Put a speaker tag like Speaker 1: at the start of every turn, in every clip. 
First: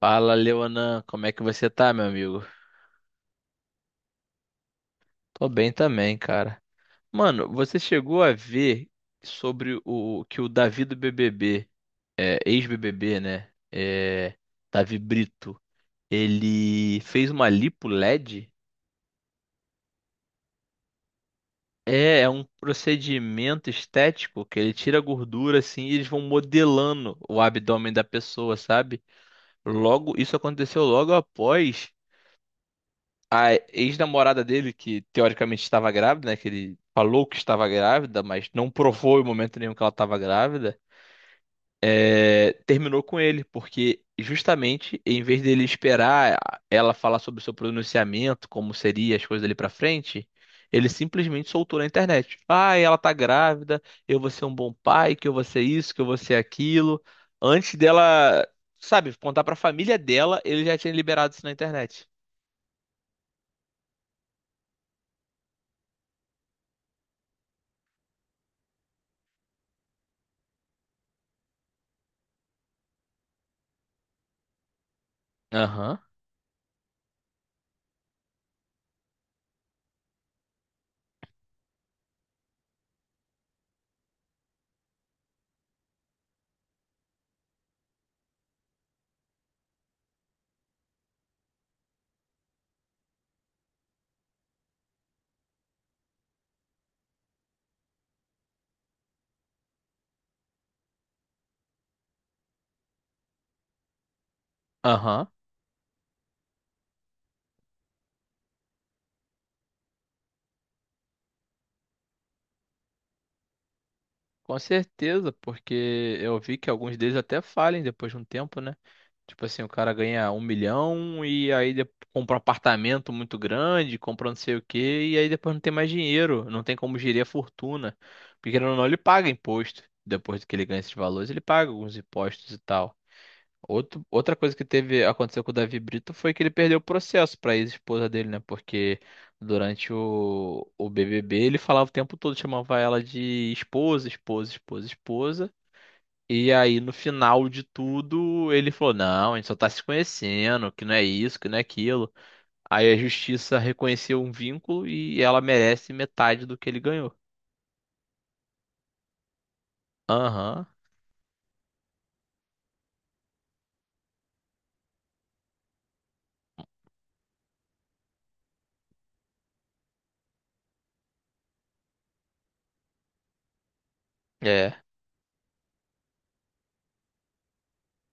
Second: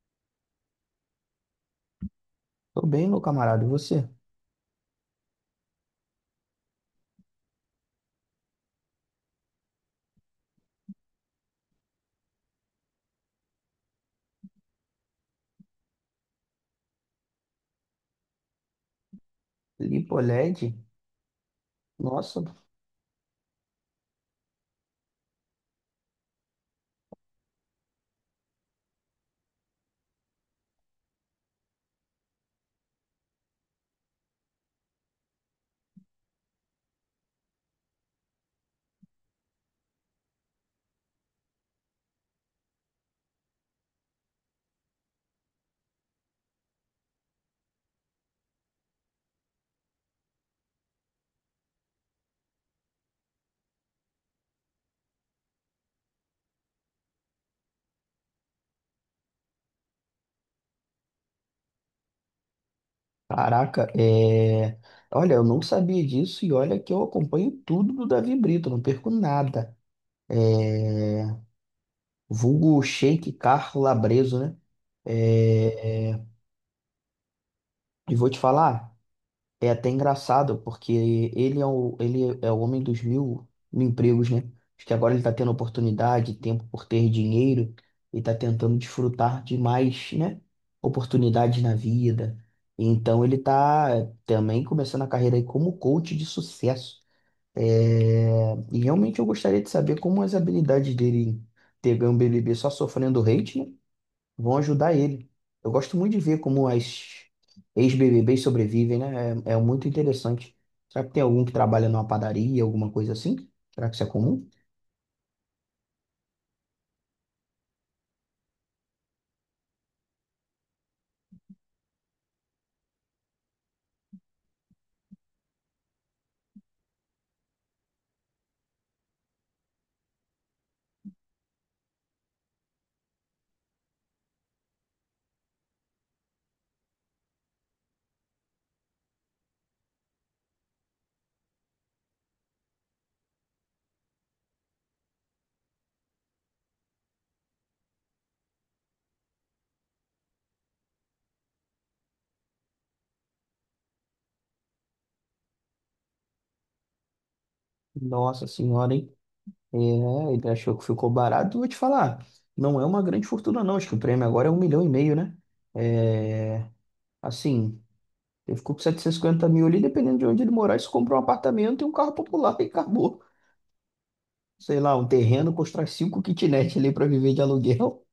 Speaker 1: Fala, Leonan, como é que você tá, meu amigo?
Speaker 2: Tô bem, meu camarada. E você?
Speaker 1: Tô bem também, cara. Mano, você chegou a ver sobre o que o Davi do BBB, ex-BBB, né? Davi Brito, ele fez uma lipo LED?
Speaker 2: Lipoled?
Speaker 1: É, é
Speaker 2: Nossa,
Speaker 1: um procedimento estético que ele tira a gordura assim e eles vão modelando o abdômen da pessoa, sabe? Logo, isso aconteceu logo após a ex-namorada dele, que teoricamente estava grávida, né? Que ele falou que estava grávida, mas não provou em momento nenhum que ela estava grávida, terminou com ele, porque justamente em vez dele esperar ela falar sobre o seu pronunciamento, como seria as coisas dali pra frente. Ele simplesmente soltou na internet. Ah, ela tá grávida, eu vou ser um bom pai, que eu vou ser isso, que eu vou ser aquilo. Antes dela, sabe, contar pra família dela, ele já tinha liberado isso na internet.
Speaker 2: caraca, Olha, eu não sabia disso e olha que eu acompanho tudo do Davi Brito, não perco nada. É... Vulgo Shake Carro Labreso, né?
Speaker 1: Aham,
Speaker 2: É... é, E vou te falar, é até engraçado, porque ele é o homem dos mil empregos, né? Acho que agora ele está tendo oportunidade, tempo por ter dinheiro, e está tentando desfrutar de mais, né? Oportunidades na vida. Então ele está também começando a carreira aí como coach de sucesso. E realmente eu gostaria de saber como as habilidades dele em ter ganho o BBB só sofrendo hate, né, vão ajudar
Speaker 1: aham.
Speaker 2: ele. Eu gosto muito de ver como as ex-BBBs sobrevivem, né? É, é muito interessante. Será que tem algum que trabalha numa padaria, alguma coisa assim? Será que isso é comum?
Speaker 1: Com certeza, porque eu vi que alguns deles até falem depois de um tempo, né? Tipo assim, o cara ganha 1 milhão e aí compra um apartamento muito grande, compra não sei o quê, e aí depois não tem mais dinheiro, não tem como gerir a fortuna. Porque querendo ou não, ele paga imposto. Depois que ele ganha esses valores, ele paga alguns impostos e tal. Outro, outra coisa que teve aconteceu com o Davi Brito foi que ele perdeu o processo para a ex-esposa dele, né? Porque durante o BBB ele falava o tempo todo, chamava ela de esposa, esposa, esposa, esposa. E aí no final de tudo ele falou: Não, a gente só tá se conhecendo, que não é isso, que não é aquilo. Aí a justiça reconheceu um vínculo e ela merece metade do que ele ganhou.
Speaker 2: Nossa senhora, hein? É, ele
Speaker 1: Aham,
Speaker 2: achou que ficou barato. Vou te falar, não é uma grande fortuna, não. Acho que o prêmio agora é um milhão e meio, né? É, assim, ele ficou com setecentos e cinquenta mil ali, dependendo de onde ele morar, isso compra um apartamento e um carro popular e acabou.
Speaker 1: é,
Speaker 2: Sei lá, um terreno, constrói cinco kitnet ali para viver de aluguel.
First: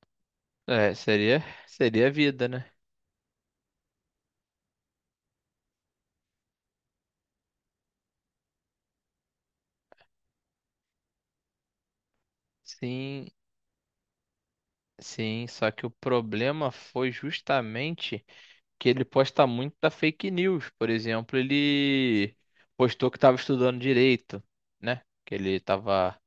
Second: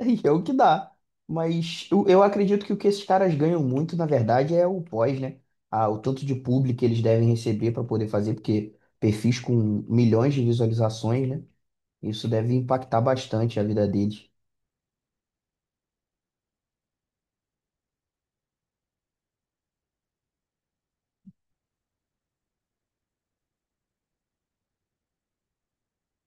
Speaker 2: E é o que dá.
Speaker 1: é, seria,
Speaker 2: Mas eu,
Speaker 1: seria a
Speaker 2: eu
Speaker 1: vida,
Speaker 2: acredito
Speaker 1: né?
Speaker 2: que o que esses caras ganham muito, na verdade, é o pós, né? Ah, o tanto de público que eles devem receber para poder fazer, porque perfis com milhões de visualizações, né? Isso deve impactar
Speaker 1: Sim,
Speaker 2: bastante a vida deles.
Speaker 1: sim, só que o problema foi justamente que ele posta muita fake news. Por exemplo, ele postou que estava estudando direito, né? Que ele estava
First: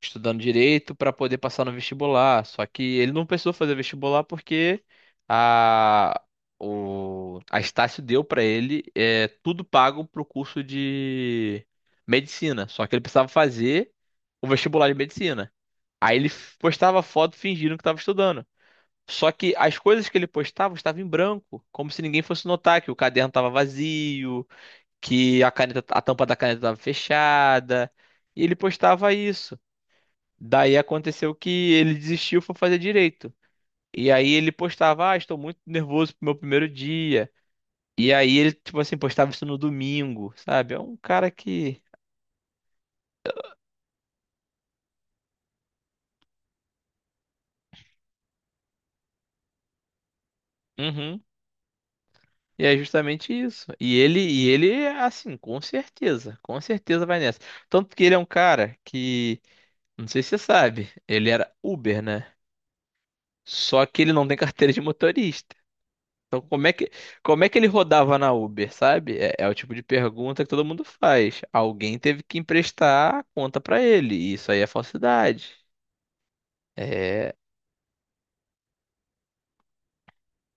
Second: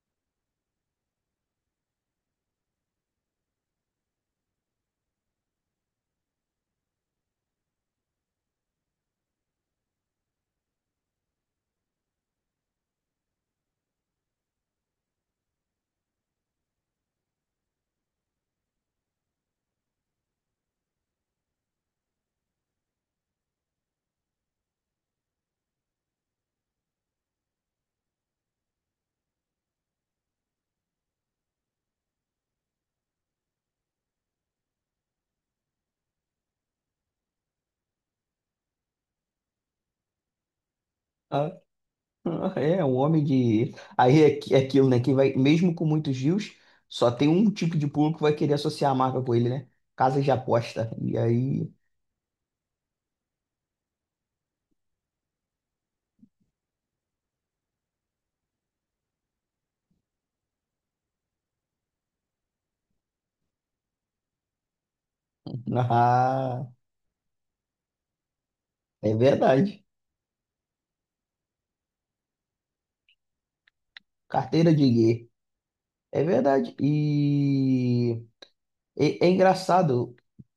Speaker 1: estudando direito para poder passar no vestibular. Só que ele não precisou fazer vestibular porque a, a Estácio deu para ele tudo pago para o curso de medicina. Só que ele precisava fazer o vestibular de medicina. Aí ele postava foto fingindo que estava estudando. Só que as coisas que ele postava estavam em branco, como se ninguém fosse notar que o caderno estava vazio, que a caneta, a tampa da caneta estava fechada. E ele postava isso. Daí aconteceu que ele desistiu e foi fazer direito. E aí ele postava, ah, estou muito nervoso pro meu primeiro dia. E aí ele, tipo assim, postava isso no domingo, sabe? É um cara
Speaker 2: Ah,
Speaker 1: que.
Speaker 2: um homem de. Aí é, é aquilo, né? Que vai, mesmo com muitos views, só tem um tipo de público que vai querer associar a marca com ele, né? Casas de aposta. E
Speaker 1: Uhum.
Speaker 2: aí.
Speaker 1: E é justamente isso. E ele, assim, com certeza vai nessa. Tanto que ele é um cara que, não sei se você sabe, ele era Uber, né? Só que ele não tem carteira de motorista. Então,
Speaker 2: Ah,
Speaker 1: como é que ele rodava na Uber,
Speaker 2: é
Speaker 1: sabe? É, é o tipo de
Speaker 2: verdade.
Speaker 1: pergunta que todo mundo faz. Alguém teve que emprestar a conta pra ele. E isso aí é
Speaker 2: Carteira de gay.
Speaker 1: falsidade.
Speaker 2: É verdade.
Speaker 1: É,
Speaker 2: E é, é engraçado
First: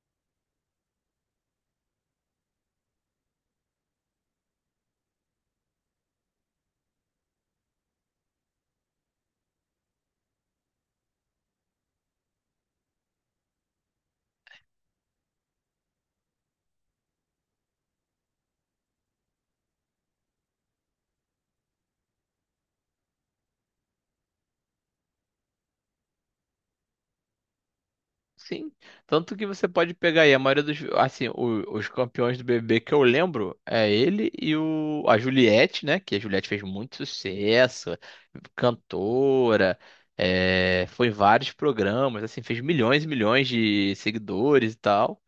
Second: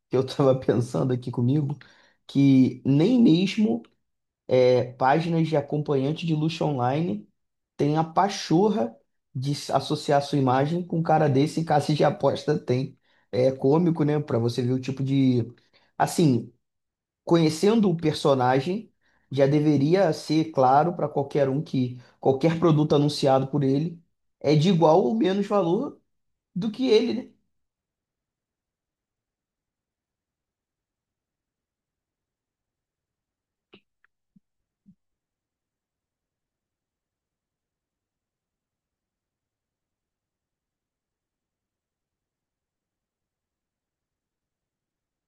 Speaker 2: que eu estava pensando aqui comigo que nem mesmo páginas de acompanhante de luxo online tem a pachorra de associar sua imagem com um cara desse em casa de aposta tem. É cômico, né? Para você ver o tipo de. Assim, conhecendo o personagem, já deveria ser claro para qualquer um que qualquer produto anunciado por ele é de igual ou menos valor do que ele, né?
Speaker 1: sim, tanto que você pode pegar aí a maioria dos, assim, os campeões do BBB que eu lembro é ele e a Juliette, né? Que a Juliette fez muito sucesso, cantora, foi em vários programas, assim, fez milhões e milhões de seguidores e tal.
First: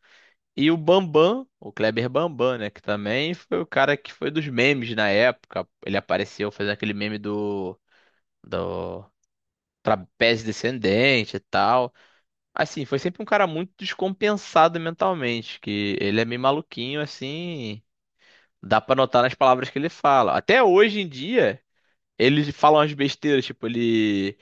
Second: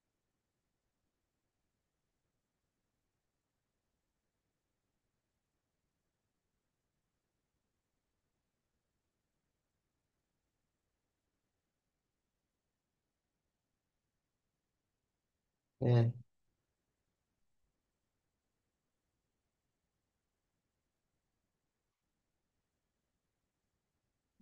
Speaker 1: E o Bambam, o Kleber Bambam, né? Que também foi o cara que foi dos memes na época. Ele apareceu fazendo aquele meme do trapézio descendente e tal. Assim, foi sempre um cara muito descompensado mentalmente, que
Speaker 2: É,
Speaker 1: ele é meio maluquinho, assim, dá pra notar nas palavras que ele fala. Até hoje em dia, ele fala umas besteiras, tipo,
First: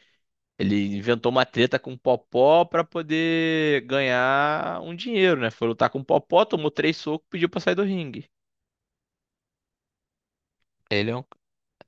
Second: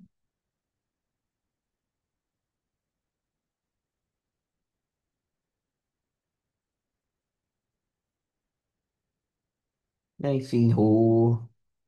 Speaker 1: ele inventou uma treta com o Popó pra poder ganhar um dinheiro, né? Foi lutar com o Popó, tomou três socos, pediu pra sair do ringue.
Speaker 2: É, enfim,
Speaker 1: Ele é um...
Speaker 2: o,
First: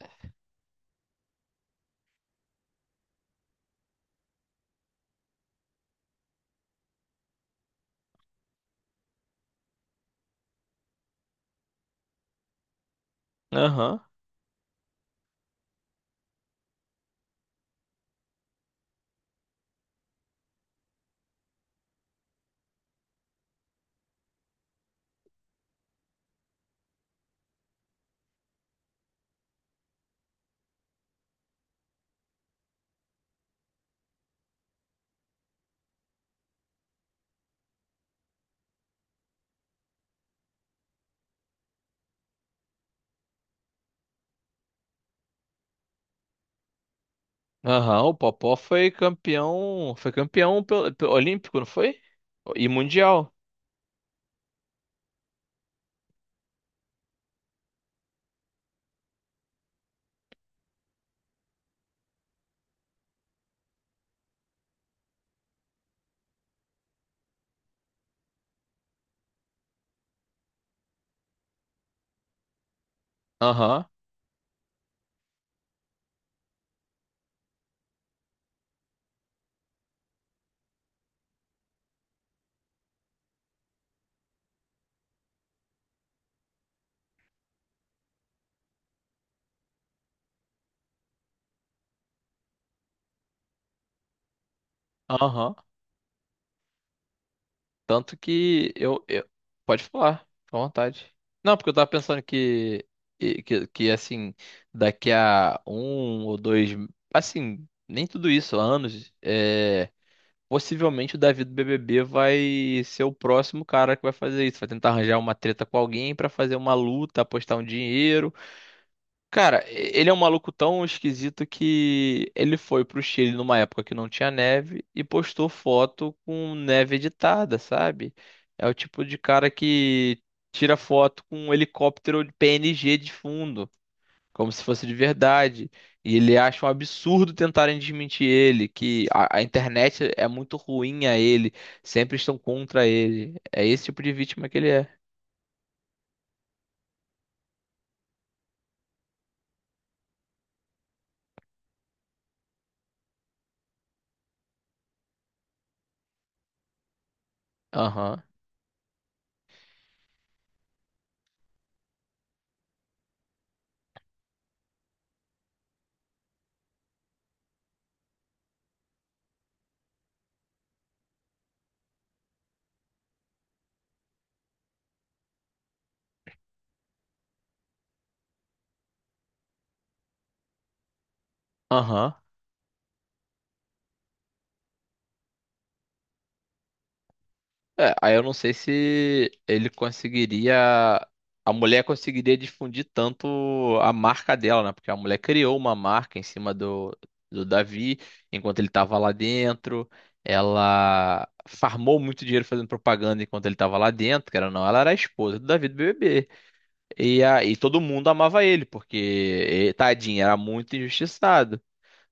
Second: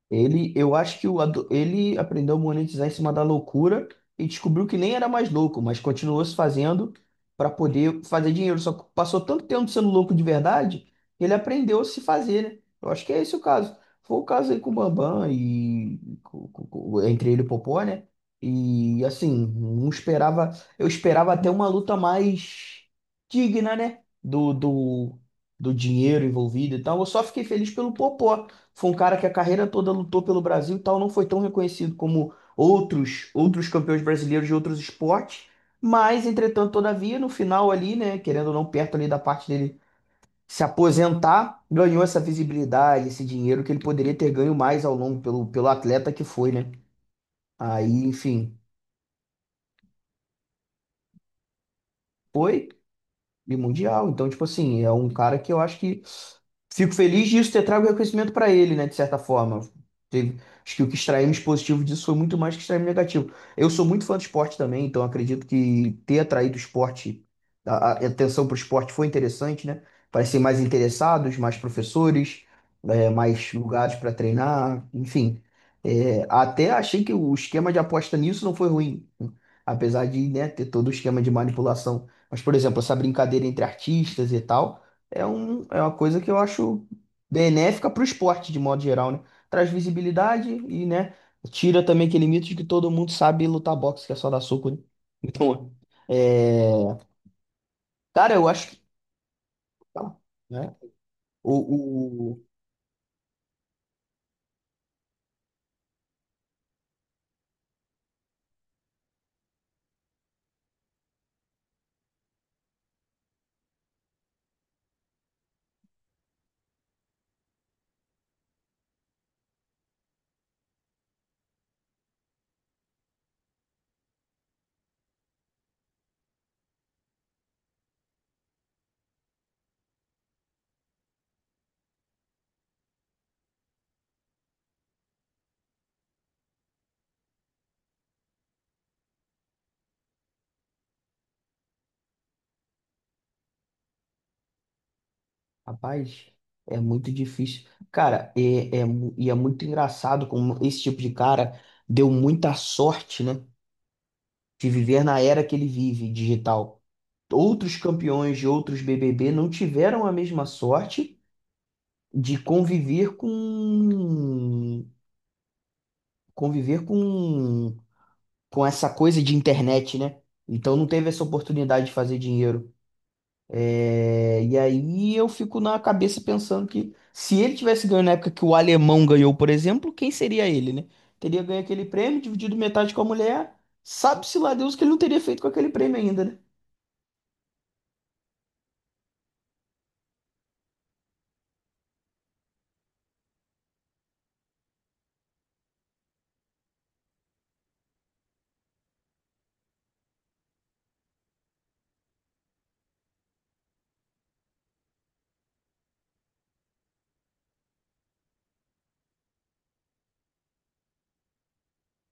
Speaker 2: ele, eu acho que ele aprendeu a monetizar em cima da loucura e descobriu que nem era mais louco, mas continuou se fazendo para poder fazer dinheiro. Só que passou tanto tempo sendo louco de verdade, ele aprendeu a se fazer, né? Eu acho que é esse o caso.
Speaker 1: Aham.
Speaker 2: Foi o caso aí com o Bambam e entre ele e o Popó, né? E assim, não esperava, eu esperava até uma luta mais digna, né? Do dinheiro envolvido e tal. Eu só fiquei feliz pelo Popó, foi um cara que a carreira toda lutou pelo Brasil e tal, não foi tão reconhecido como outros campeões brasileiros de outros esportes, mas entretanto, todavia, no final ali, né, querendo ou não, perto ali da parte dele se aposentar, ganhou essa visibilidade, esse dinheiro que ele poderia ter ganho mais ao longo pelo atleta que foi, né? Aí,
Speaker 1: Aham, o Popó
Speaker 2: enfim,
Speaker 1: foi campeão olímpico, não foi? E
Speaker 2: foi
Speaker 1: mundial.
Speaker 2: e mundial. Então, tipo assim, é um cara que eu acho que fico feliz disso ter trago reconhecimento para ele, né? De certa forma. Teve- Acho que o que extraímos positivo disso foi muito mais que extraímos negativo. Eu sou muito fã do esporte também, então acredito que ter atraído o esporte, a atenção para o esporte foi interessante, né? Parecem mais interessados, mais professores, mais
Speaker 1: Aham,
Speaker 2: lugares para treinar, enfim. É, até achei que o esquema de aposta nisso não foi ruim, né? Apesar de, né, ter todo o esquema de manipulação. Mas, por exemplo, essa brincadeira entre artistas e tal. É uma coisa que eu acho benéfica para o esporte, de modo geral, né? Traz visibilidade e, né, tira também aquele mito de que todo mundo sabe lutar boxe, que é só dar soco, né?
Speaker 1: aham.
Speaker 2: Então, é...
Speaker 1: Tanto
Speaker 2: cara, eu acho
Speaker 1: que
Speaker 2: que,
Speaker 1: eu- Pode falar, fica à
Speaker 2: né?
Speaker 1: vontade. Não, porque eu tava pensando
Speaker 2: O, o...
Speaker 1: que, assim, daqui a um ou dois, assim, nem tudo isso, anos, possivelmente o Davi do BBB vai ser o próximo cara que vai fazer isso. Vai tentar arranjar uma treta com alguém pra fazer uma luta, apostar um dinheiro. Cara, ele é um maluco tão esquisito que ele foi pro Chile numa época que não tinha neve e postou foto com neve editada, sabe? É o tipo de cara que tira foto com um helicóptero de PNG de fundo, como se fosse de verdade. E ele acha um absurdo tentarem desmentir ele, que a internet é muito ruim a ele, sempre estão contra ele. É esse tipo de vítima que ele é.
Speaker 2: Rapaz, é muito difícil. Cara, e é muito engraçado como esse tipo de cara deu muita sorte, né? De viver na era que ele vive, digital. Outros
Speaker 1: Aham,
Speaker 2: campeões de outros BBB não tiveram a mesma sorte de conviver com essa coisa de internet, né? Então não teve essa oportunidade de fazer dinheiro. É, e aí eu fico na cabeça pensando que se ele tivesse ganho na época que o alemão ganhou, por exemplo, quem seria ele, né? Teria ganho aquele
Speaker 1: aham.
Speaker 2: prêmio, dividido metade com a mulher. Sabe-se lá Deus o que ele não teria feito com aquele prêmio ainda, né?
Speaker 1: É, aí eu não sei se ele conseguiria. A mulher conseguiria difundir tanto a marca dela, né? Porque a mulher criou uma marca em cima do Davi, enquanto ele estava lá dentro. Ela farmou muito dinheiro fazendo propaganda enquanto ele estava lá dentro, que era não, ela era a esposa do Davi do BBB. E, todo mundo amava ele, porque tadinho, era muito injustiçado.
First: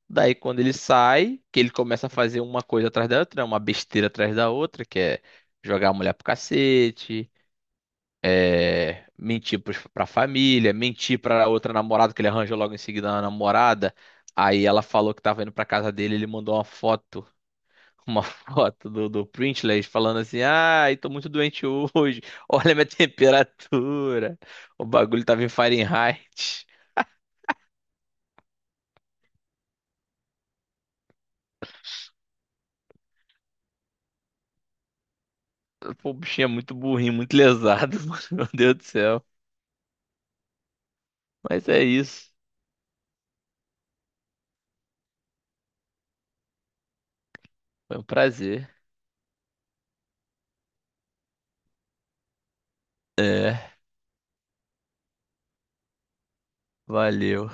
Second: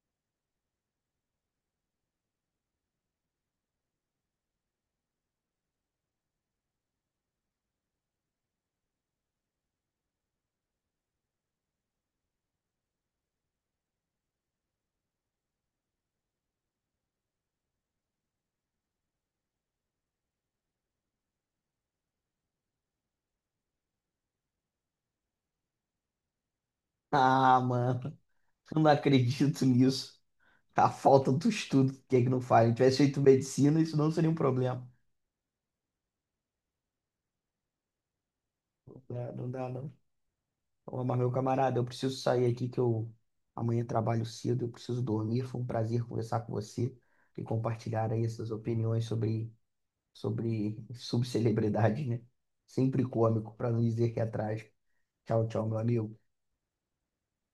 Speaker 1: Daí quando ele sai, que ele começa a fazer uma coisa atrás da outra, né, uma besteira atrás da outra, que é jogar a mulher pro cacete, mentir pra família, mentir pra outra namorada, que ele arranjou logo em seguida uma namorada. Aí ela falou que tava indo pra casa dele, ele mandou uma foto, uma foto do Printless falando assim, ai, tô muito doente hoje, olha a minha temperatura, o bagulho tava em Fahrenheit.
Speaker 2: Ah, mano, eu não acredito nisso. A falta do estudo, o que é que não faz? Se tivesse feito medicina, isso não seria um problema.
Speaker 1: Pô, o bichinho é muito burrinho, muito lesado, mano, meu Deus do céu.
Speaker 2: É, não dá, não. Ô, mas meu
Speaker 1: Mas
Speaker 2: camarada,
Speaker 1: é
Speaker 2: eu preciso
Speaker 1: isso.
Speaker 2: sair aqui que eu amanhã trabalho cedo, eu preciso dormir. Foi um prazer conversar com você e
Speaker 1: Foi um
Speaker 2: compartilhar aí essas
Speaker 1: prazer.
Speaker 2: opiniões sobre, sobre subcelebridade, né? Sempre cômico, para não dizer que é trágico. Tchau, tchau, meu amigo.
Speaker 1: Valeu.